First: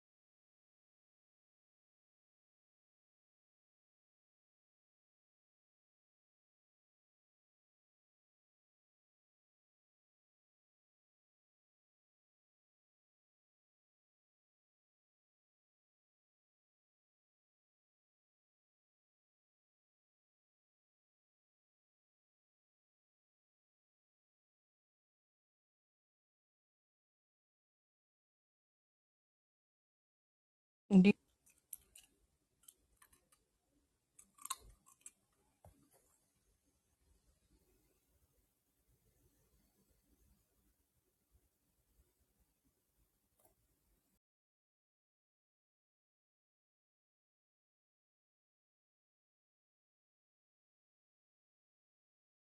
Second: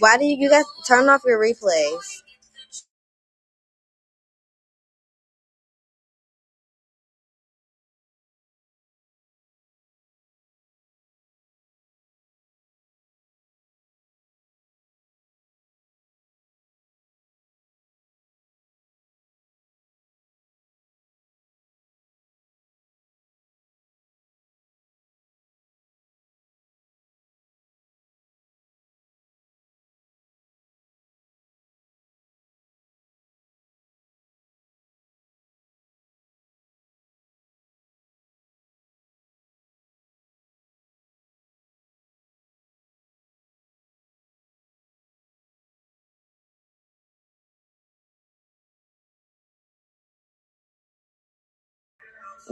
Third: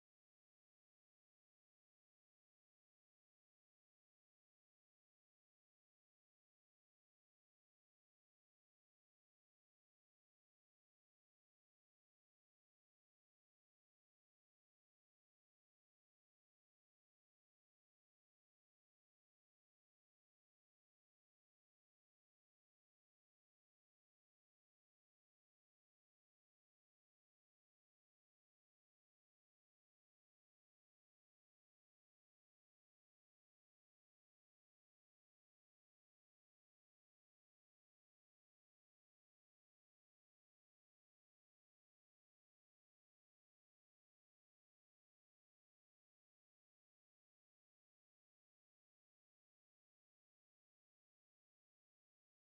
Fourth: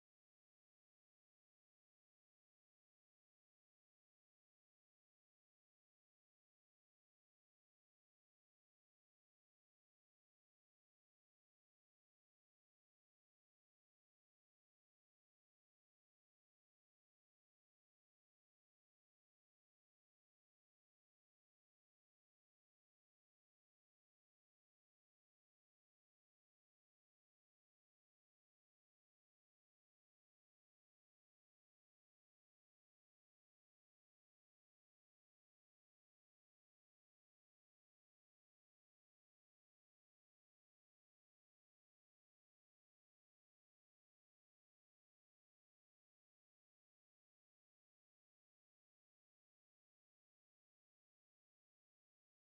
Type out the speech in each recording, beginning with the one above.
Why do you you guys turn off your replays? Do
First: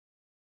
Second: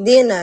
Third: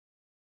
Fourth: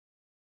Dina.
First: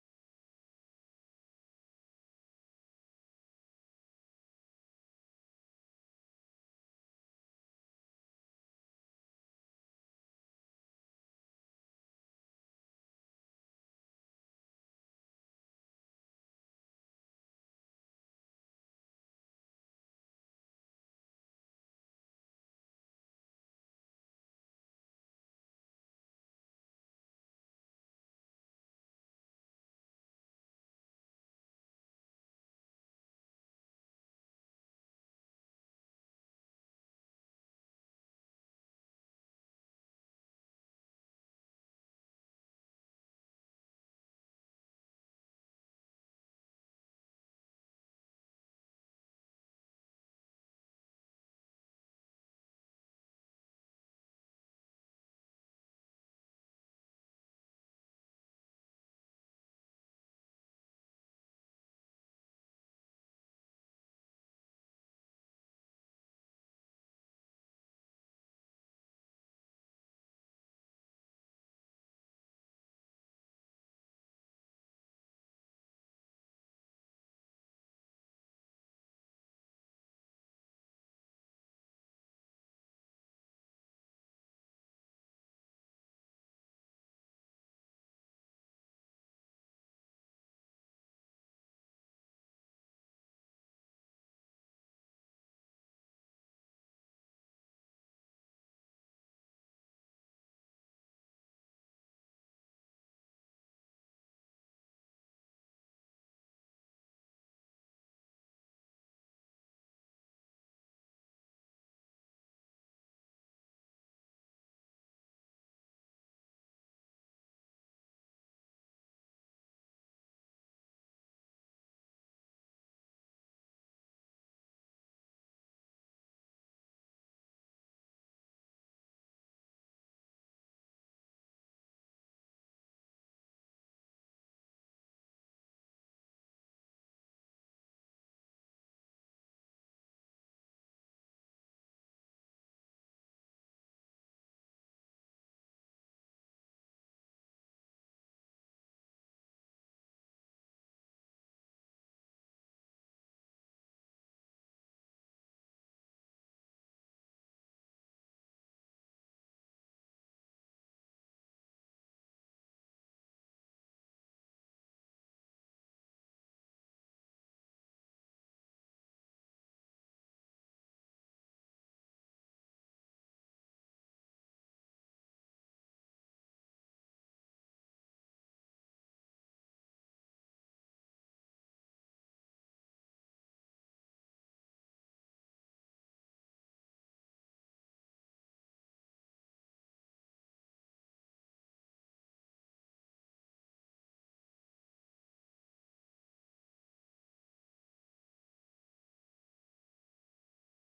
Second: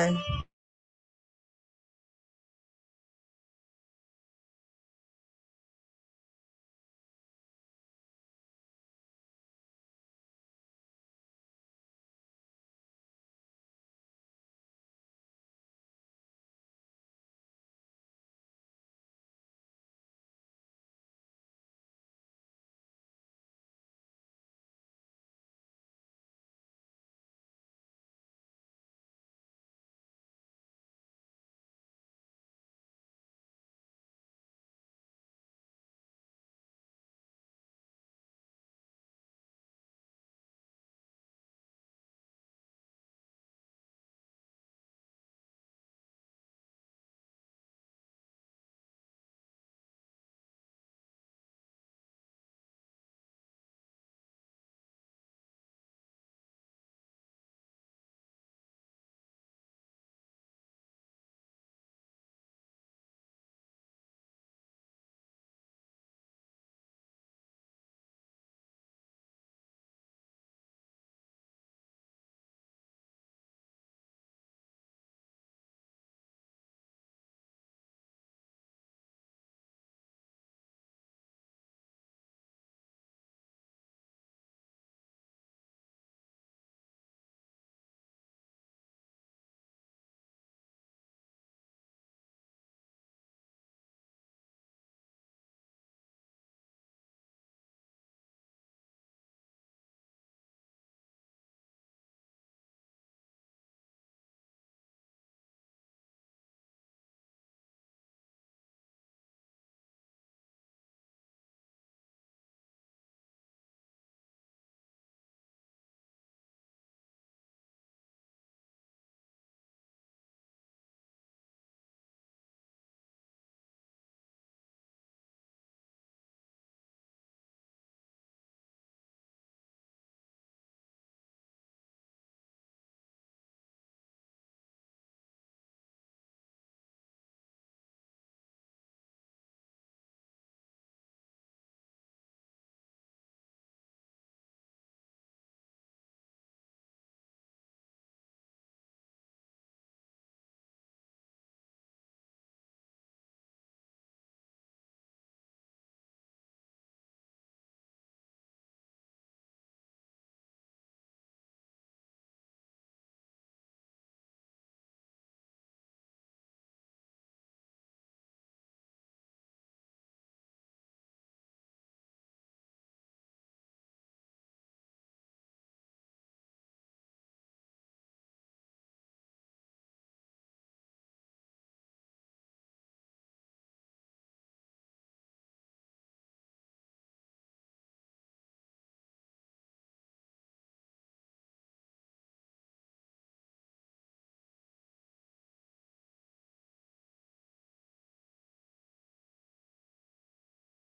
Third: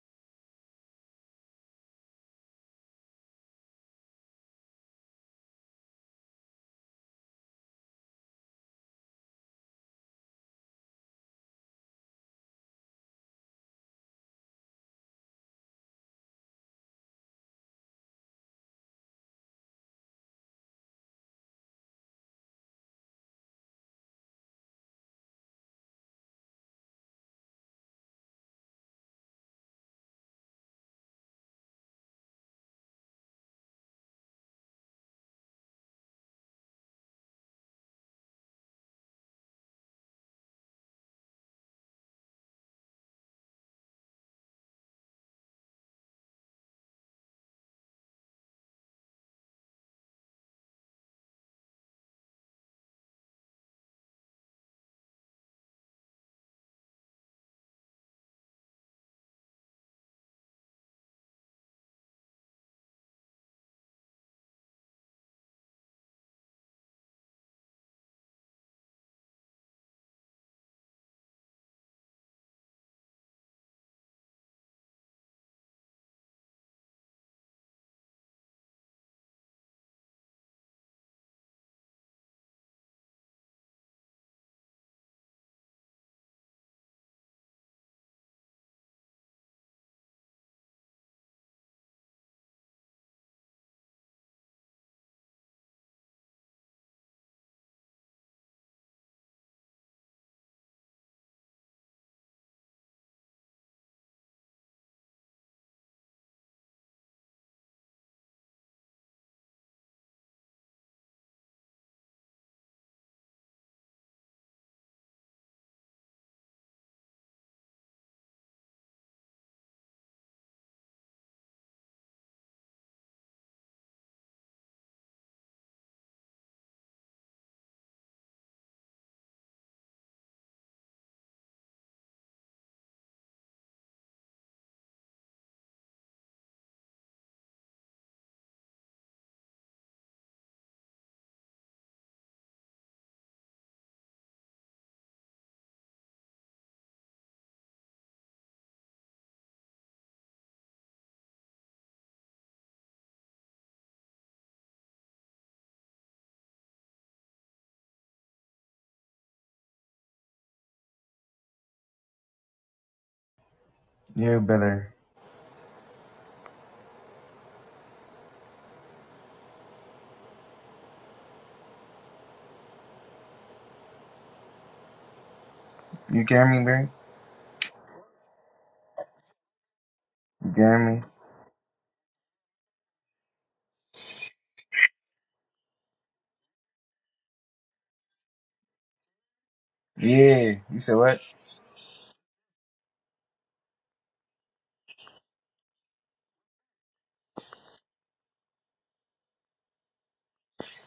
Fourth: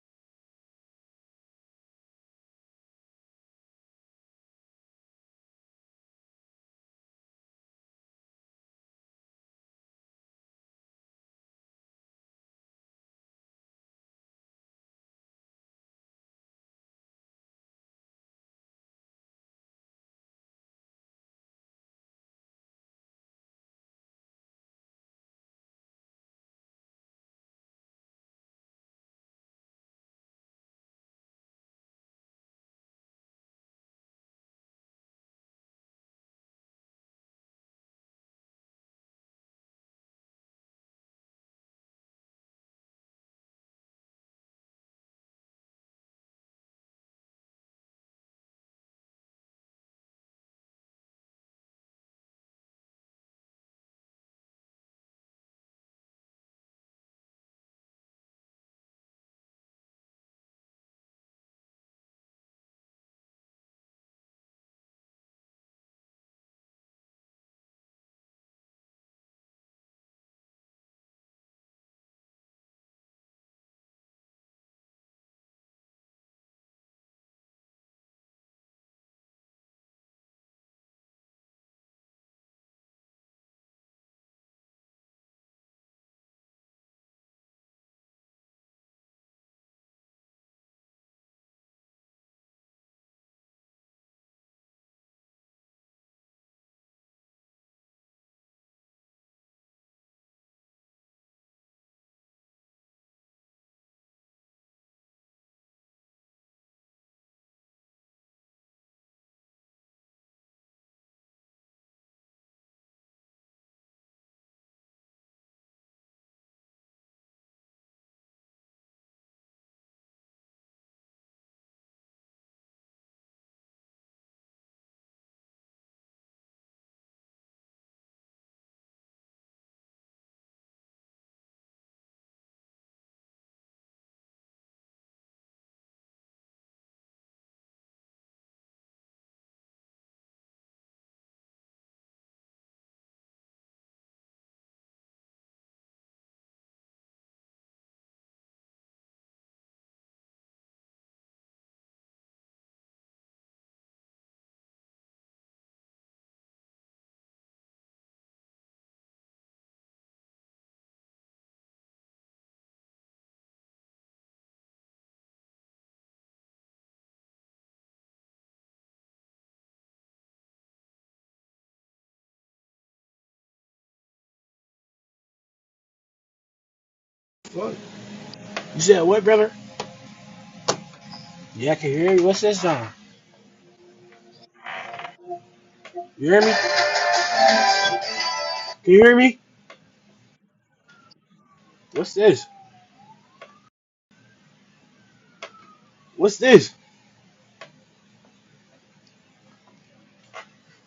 Yeah, brother. You get me, bro? What? You said what, brother? You get me? Yeah, I can hear you. What's this, John? You hear me? Can you hear me? Yeah. You said what? What's this? What's this?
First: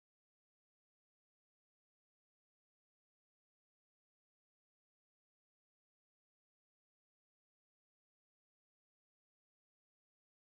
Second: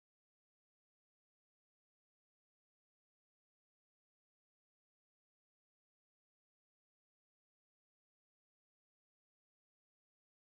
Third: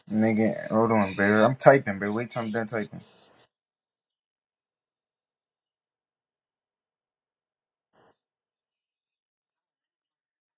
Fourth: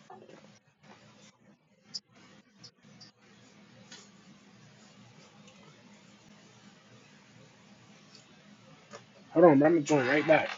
Nigga, hold on, bro. I'm typing, bro. Wait till I'm done typing. Hold on, bro. I'm gonna join right back.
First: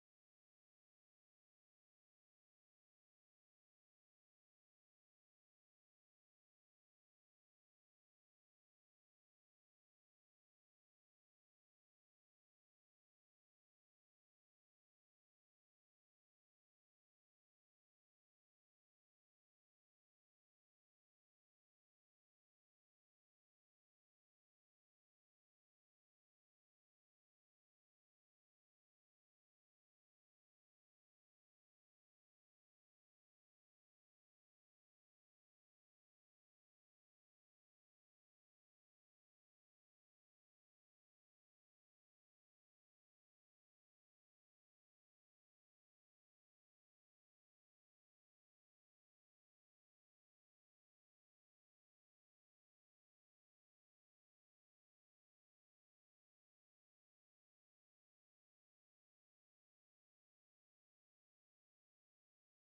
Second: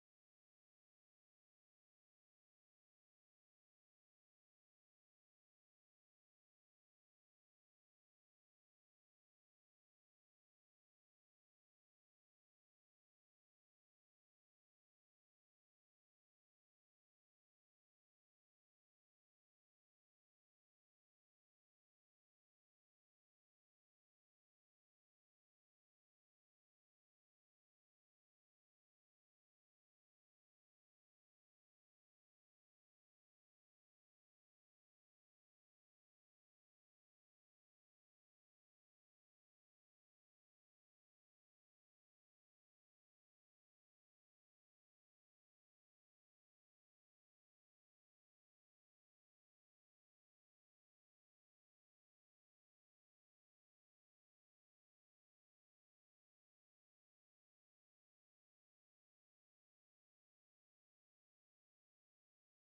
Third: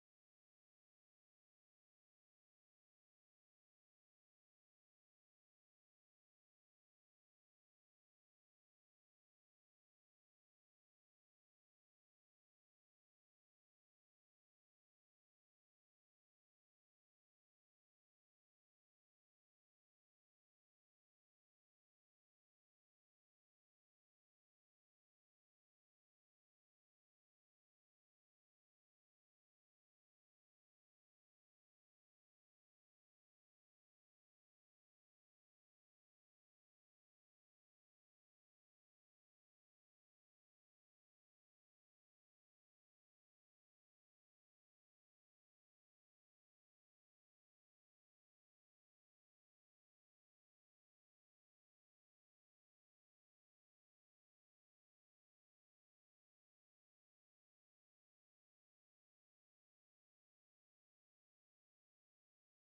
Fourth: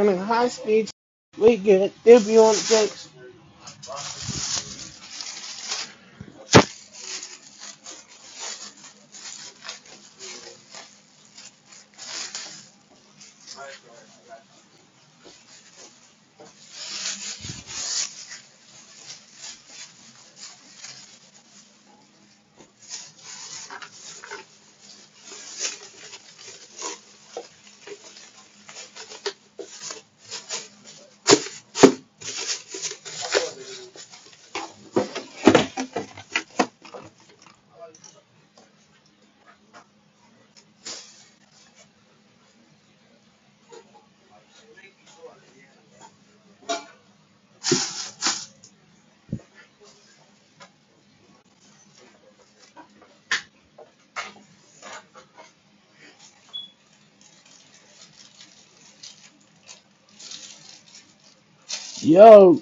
I'm in high speed. We good. They'll be on the text. Yo,